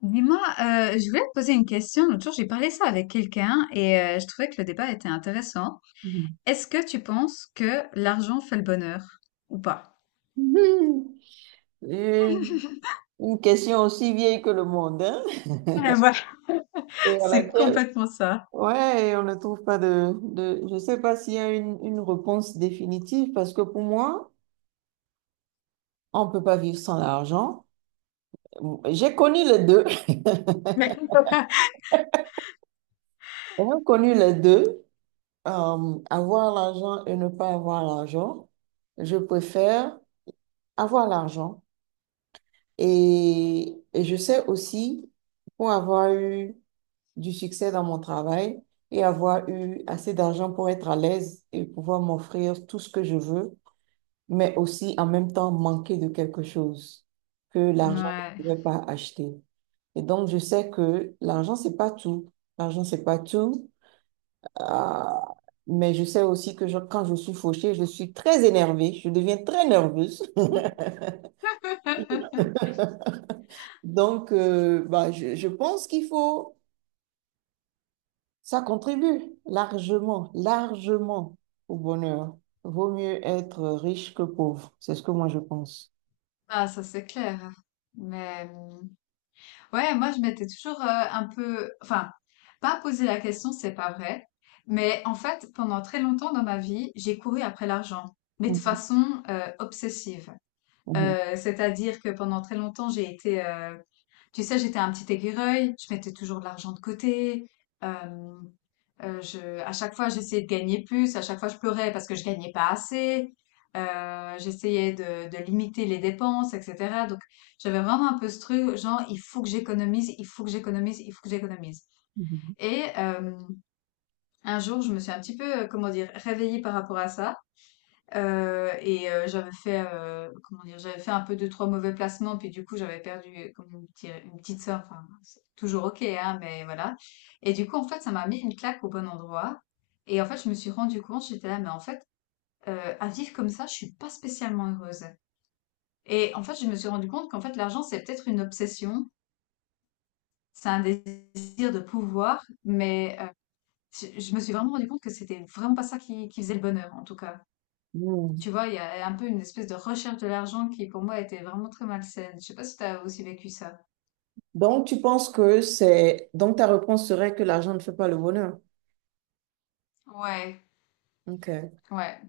Dis-moi, je voulais te poser une question. L'autre jour, j'ai parlé ça avec quelqu'un et je trouvais que le débat était intéressant. Mhm. Est-ce que tu penses que l'argent fait le bonheur ou pas? Une une question aussi vieille que le monde, hein, Ouais. et à C'est laquelle, complètement ça. ouais, et on ne trouve pas de je sais pas s'il y a une réponse définitive, parce que pour moi, on peut pas vivre sans l'argent. J'ai connu les deux. Mais- J'ai connu les deux, avoir l'argent et ne pas avoir l'argent, je préfère avoir l'argent. Et je sais aussi, pour avoir eu du succès dans mon travail et avoir eu assez d'argent pour être à l'aise et pouvoir m'offrir tout ce que je veux, mais aussi en même temps manquer de quelque chose que l'argent ne Ouais. pouvait pas acheter. Et donc, je sais que l'argent, c'est pas tout. L'argent, c'est pas tout. Euh, mais je sais aussi que quand je suis fauchée, je suis très énervée. Je deviens très nerveuse. Donc, bah, je pense qu'il faut ça contribue largement, largement au bonheur. Vaut mieux être riche que pauvre. C'est ce que moi je pense. Ah, ça c'est clair. Mais ouais, moi je m'étais toujours un peu, enfin, pas posé la question, c'est pas vrai. Mais en fait, pendant très longtemps dans ma vie, j'ai couru après l'argent, mais de Mhm, façon obsessive. mhm, C'est-à-dire que pendant très longtemps, j'ai été, tu sais, j'étais un petit écureuil, je mettais toujours de l'argent de côté, hem, je à chaque fois, j'essayais de gagner plus, à chaque fois, je pleurais parce que je gagnais pas assez, heu, j'essayais de limiter les dépenses et cetera, donc j'avais vraiment un peu ce truc genre: «Il faut que j'économise, il faut que j'économise, il faut que j'économise», mhm, et un jour, je me suis un petit peu, comment dire, réveillée par rapport à ça. J'avais comment dire? J'avais fait un peu deux trois mauvais placements, puis du coup, j'avais perdu comme une petite somme, enfin, c'est toujours OK, hein, mais voilà, et du coup, en fait, ça m'a mis une claque au bon endroit, et en fait, je me suis rendu compte, j'étais là: «Mais en fait, à vivre comme ça, je suis pas spécialement heureuse.» Et en fait, je me suis rendu compte qu'en fait, l'argent, c'est peut-être une obsession, c'est un désir de pouvoir, mais je me suis vraiment rendu compte que c'était vraiment pas ça qui faisait le bonheur, en tout cas. mhm. Tu vois, il y a un peu une espèce de recherche de l'argent qui, pour moi, était vraiment très malsaine. Je sais pas si t'as aussi vécu ça. Donc tu penses que c'est... Donc ta réponse serait que l'argent ne fait pas le bonheur. Ouais. Ok. Ouais.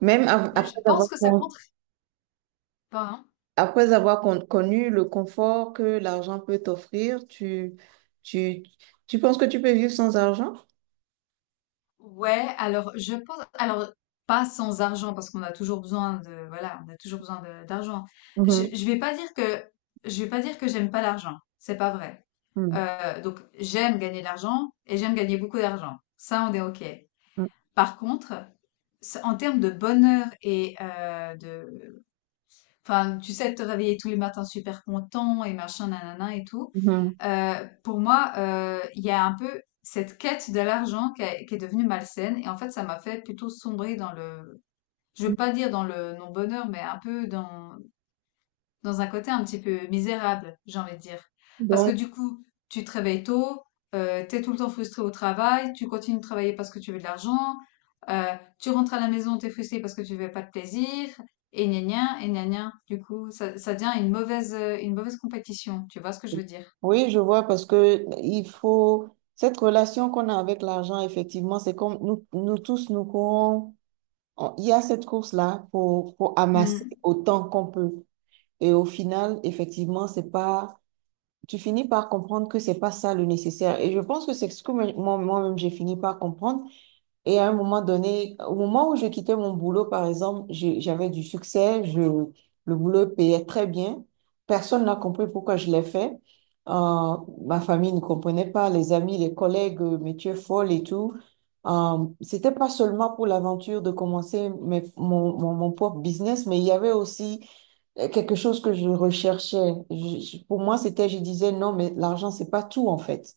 Même Mais après je avoir, pense que ça contribue pas, hein. après avoir connu le confort que l'argent peut t'offrir, tu, tu penses que tu peux vivre sans argent? Ouais. Alors, je pense, alors, pas sans argent, parce qu'on a toujours besoin de, voilà, on a toujours besoin de- d'argent. Mhm, Je vais pas dire que, je vais pas dire que j'aime pas l'argent. C'est pas vrai. mhm, Donc, j'aime gagner de l'argent et j'aime gagner beaucoup d'argent. Ça, on est OK. Par contre, ça- en termes de bonheur et de, enfin, tu sais, te réveiller tous les matins super content et machin, nanana et tout. mhm, Pour moi, il y a un peu cette quête de l'argent qui, a- qui est devenue malsaine. Et en fait, ça m'a fait plutôt sombrer dans le, je mhm. veux pas dire dans le non-bonheur, mais un peu dans, dans un côté un petit peu misérable, j'ai envie de dire. Parce que Donc, du coup, tu te réveilles tôt, t'es tout le temps frustré au travail, tu continues de travailler parce que tu veux de l'argent, euh, tu rentres à la maison, t'es frustré parce que tu veux pas de plaisir, et gna gna, et gna gna. Du coup, ça devient une mauvaise, une mauvaise compétition. Tu vois ce que je veux dire? oui, je vois parce que il faut cette relation qu'on a avec l'argent, effectivement, c'est comme nous, nous tous, nous courons. Il y a cette course-là pour amasser Hmm, autant qu'on peut. Et au final, effectivement, c'est pas, tu finis par comprendre que c'est pas ça le nécessaire. Et je pense que c'est ce que moi-même j'ai fini par comprendre. Et à un moment donné, au moment où je quittais mon boulot, par exemple, j'avais du succès, je, le boulot payait très bien. Personne n'a compris pourquoi je l'ai fait. Euh, Ma famille ne comprenait pas, les amis, les collègues, mais tu es folle et tout. C'était pas seulement pour l'aventure de commencer mon propre business, mais il y avait aussi quelque chose que je recherchais. Pour moi, c'était, je disais, non, mais l'argent, c'est pas tout, en fait.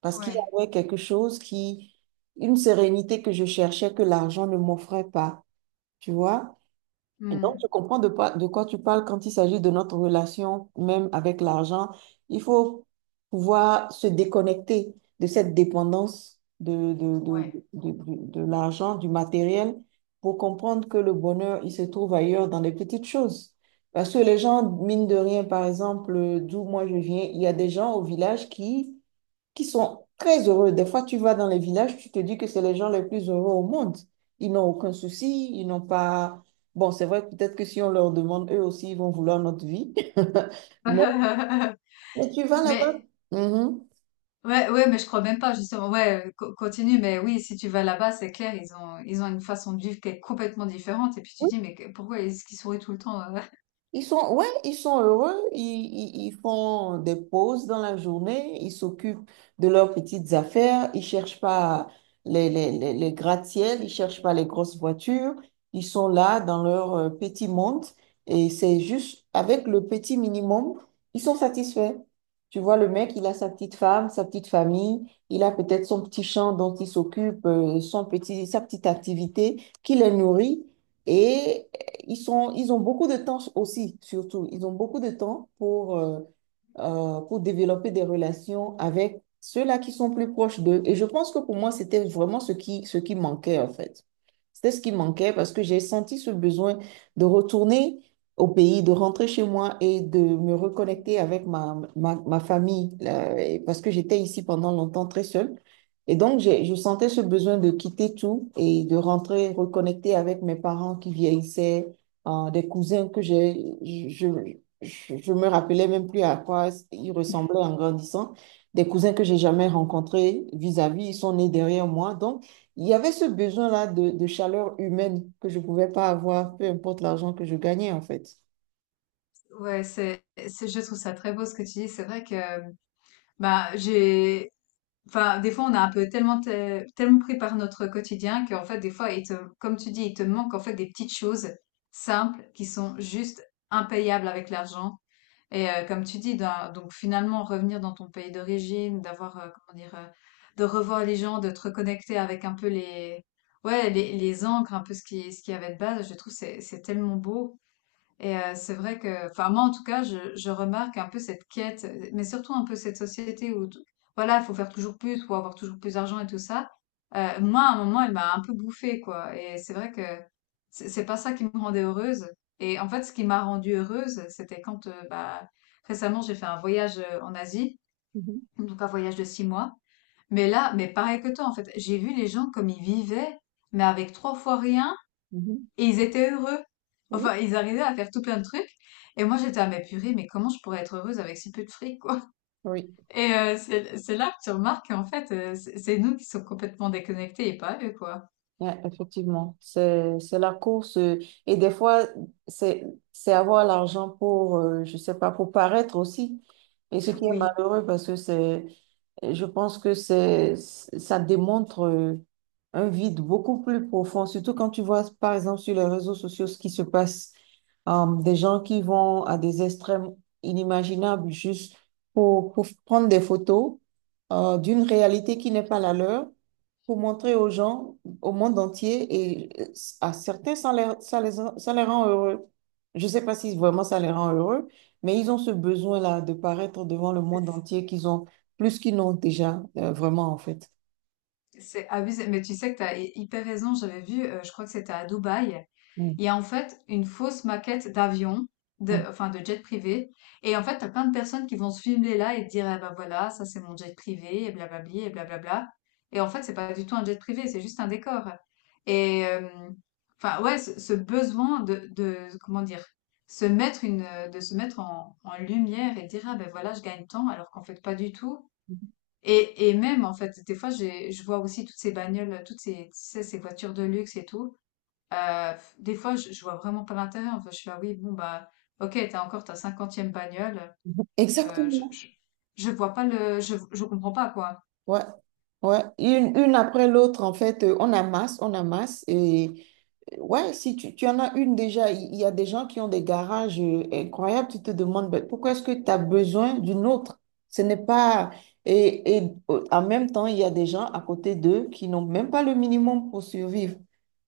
Parce qu'il y ouais. avait quelque chose qui, une sérénité que je cherchais que l'argent ne m'offrait pas, tu vois? Et donc, je Hmm. comprends de, pas- de quoi tu parles quand il s'agit de notre relation même avec l'argent. Il faut pouvoir se déconnecter de cette dépendance Ouais. De l'argent, du matériel, pour comprendre que le bonheur, il se trouve ailleurs dans les petites choses. Parce que les gens, mine de rien, par exemple, d'où moi je viens, il y a des gens au village qui sont très heureux. Des fois, tu vas dans les villages, tu te dis que c'est les gens les plus heureux au monde. Ils n'ont aucun souci, ils n'ont pas... Bon, c'est vrai, peut-être que si on leur demande, eux aussi, ils vont vouloir notre vie. Mais, mais tu vas là-bas. Mais Mhm. ouais, ouais, mais je crois même pas, justement. Ouais, co- continue, mais oui, si tu vas là-bas, c'est clair, ils ont une façon de vivre qui est complètement différente. Et puis tu dis, mais que- pourquoi est-ce qu'ils sourient tout le temps? Ils sont, ouais, ils sont heureux, ils, ils font des pauses dans la journée, ils s'occupent de leurs petites affaires, ils cherchent pas les gratte-ciels, ils cherchent pas les grosses voitures, ils sont là dans leur petit monde et c'est juste avec le petit minimum, ils sont satisfaits. Tu vois, le mec, il a sa petite femme, sa petite famille, il a peut-être son petit champ dont il s'occupe, son petit, sa petite activité qui les nourrit. Et ils sont, ils ont beaucoup de temps aussi, surtout. Ils ont beaucoup de temps pour développer des relations avec ceux-là qui sont plus proches d'eux. Et je pense que pour moi, c'était vraiment ce qui manquait, en fait. C'était ce qui manquait parce que j'ai senti ce besoin de retourner au pays, de rentrer chez moi et de me reconnecter avec ma famille, là, et parce que j'étais ici pendant longtemps très seule. Et donc, j'ai, je sentais ce besoin de quitter tout et de rentrer, reconnecter avec mes parents qui vieillissaient, des cousins que j'ai, je me rappelais même plus à quoi ils ressemblaient en grandissant. Des cousins que j'ai jamais rencontrés vis-à-vis, ils sont nés derrière moi. Donc, il y avait ce besoin-là de chaleur humaine que je ne pouvais pas avoir, peu importe l'argent que je gagnais, en fait. Ouais, c'est, je trouve ça très beau ce que tu dis. C'est vrai que, bah, j'ai, enfin, des fois, on a un peu tellement, te- tellement pris par notre quotidien qu'en fait, des fois, il te, comme tu dis, il te manque en fait des petites choses simples qui sont juste impayables avec l'argent. Et comme tu dis, d'un- donc finalement, revenir dans ton pays d'origine, comment dire? De revoir les gens, de te reconnecter avec un peu les, ouais, les ancres, un peu ce qui, ce qu'il y avait de base, je trouve que c'est tellement beau. Et c'est vrai que, enfin, moi en tout cas, je remarque un peu cette quête, mais surtout un peu cette société où t voilà, faut faire toujours plus, faut avoir toujours plus d'argent et tout ça. Moi à un moment, elle m'a un peu bouffée, quoi, et c'est vrai que c'est pas ça qui me rendait heureuse, et en fait, ce qui m'a rendue heureuse, c'était quand, récemment, j'ai fait un voyage, en Asie, Mhm, donc un voyage de 6 mois. Mais là, mais pareil que toi en fait, j'ai vu les gens comme ils vivaient, mais avec 3 fois rien, mhm. et ils étaient heureux. Oui, Enfin, ils arrivaient à faire tout plein de trucs. Et moi, j'étais à mais purée, mais comment je pourrais être heureuse avec si peu de fric, quoi? oui. Et c'est là que tu remarques qu'en fait, c'est nous qui sommes complètement déconnectés et pas eux, quoi. Ouais, effectivement, c'est la course et des fois c'est avoir l'argent pour je sais pas pour paraître aussi et ce qui est Oui, malheureux parce que c'est et je pense que c'est, ça démontre un vide beaucoup plus profond, surtout quand tu vois, par exemple, sur les réseaux sociaux ce qui se passe, des gens qui vont à des extrêmes inimaginables juste pour prendre des photos d'une réalité qui n'est pas la leur, pour montrer aux gens, au monde entier, et à certains, ça les rend heureux. Je ne sais pas si vraiment ça les rend heureux, mais ils ont ce besoin-là de paraître devant le monde c'est entier qu'ils ont plus qu'ils n'ont déjà vraiment, en fait. c'est abusé. Mais tu sais que tu as hyper raison. J'avais vu, je crois que c'était à Dubaï. Mm, Il y a en fait une fausse maquette d'avion, de, mm. enfin, de jet privé. Et en fait, t'as plein de personnes qui vont se filmer là et te dire, ah bah voilà, ça c'est mon jet privé, et blablabli, et blablabla. Et en fait, c'est pas du tout un jet privé, c'est juste un décor. Et enfin, ouais, ce besoin de, comment dire, se mettre une, de se mettre en, en lumière et dire, ah ben voilà, je gagne tant, alors qu'en fait, pas du tout. Et même, en fait, des fois, j'ai, je vois aussi toutes ces bagnoles, toutes ces, tu sais, ces voitures de luxe et tout. Des fois, je vois vraiment pas l'intérêt. Enfin, je suis là, oui, bon, bah, ok, t'as encore ta cinquantième bagnole. Je, Exactement. Je vois pas le, je comprends pas, quoi. Ouais. Ouais. Une après l'autre, en fait, on amasse, on amasse. Et ouais, si tu, tu en as une déjà, il y a des gens qui ont des garages incroyables, tu te demandes ben, pourquoi est-ce que tu as besoin d'une autre? Ce n'est pas. Et en même temps, il y a des gens à côté d'eux qui n'ont même pas le minimum pour survivre.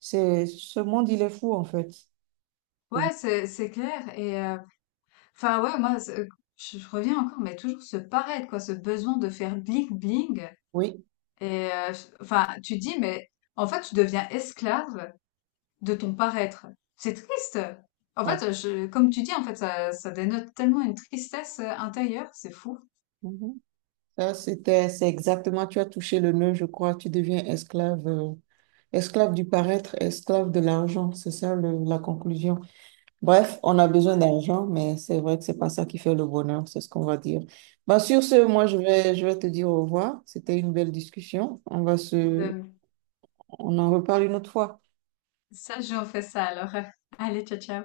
C'est, ce monde, il est fou, en fait. Et- Ouais, c'est clair. Enfin, ouais, moi, c'est- je reviens encore, mais toujours ce paraître, quoi, ce besoin de faire bling-bling. Oui. Et, euh, enfin, tu dis, mais en fait, tu deviens esclave de ton paraître. C'est triste. En Ouais. fait, je, comme tu dis, en fait, ça dénote tellement une tristesse intérieure, c'est fou. Mhm. Ça, c'était, c'est exactement, tu as touché le nœud, je crois, tu deviens esclave, esclave du paraître, esclave de l'argent, c'est ça la conclusion. Bref, on a besoin d'argent, mais c'est vrai que c'est pas ça qui fait le bonheur, c'est ce qu'on va dire. Bah, sur ce, moi, je vais te dire au revoir. C'était une belle discussion. On va se, Ouais. on en reparle une autre fois. Ça joue, on fait ça alors. Allez, ciao, ciao.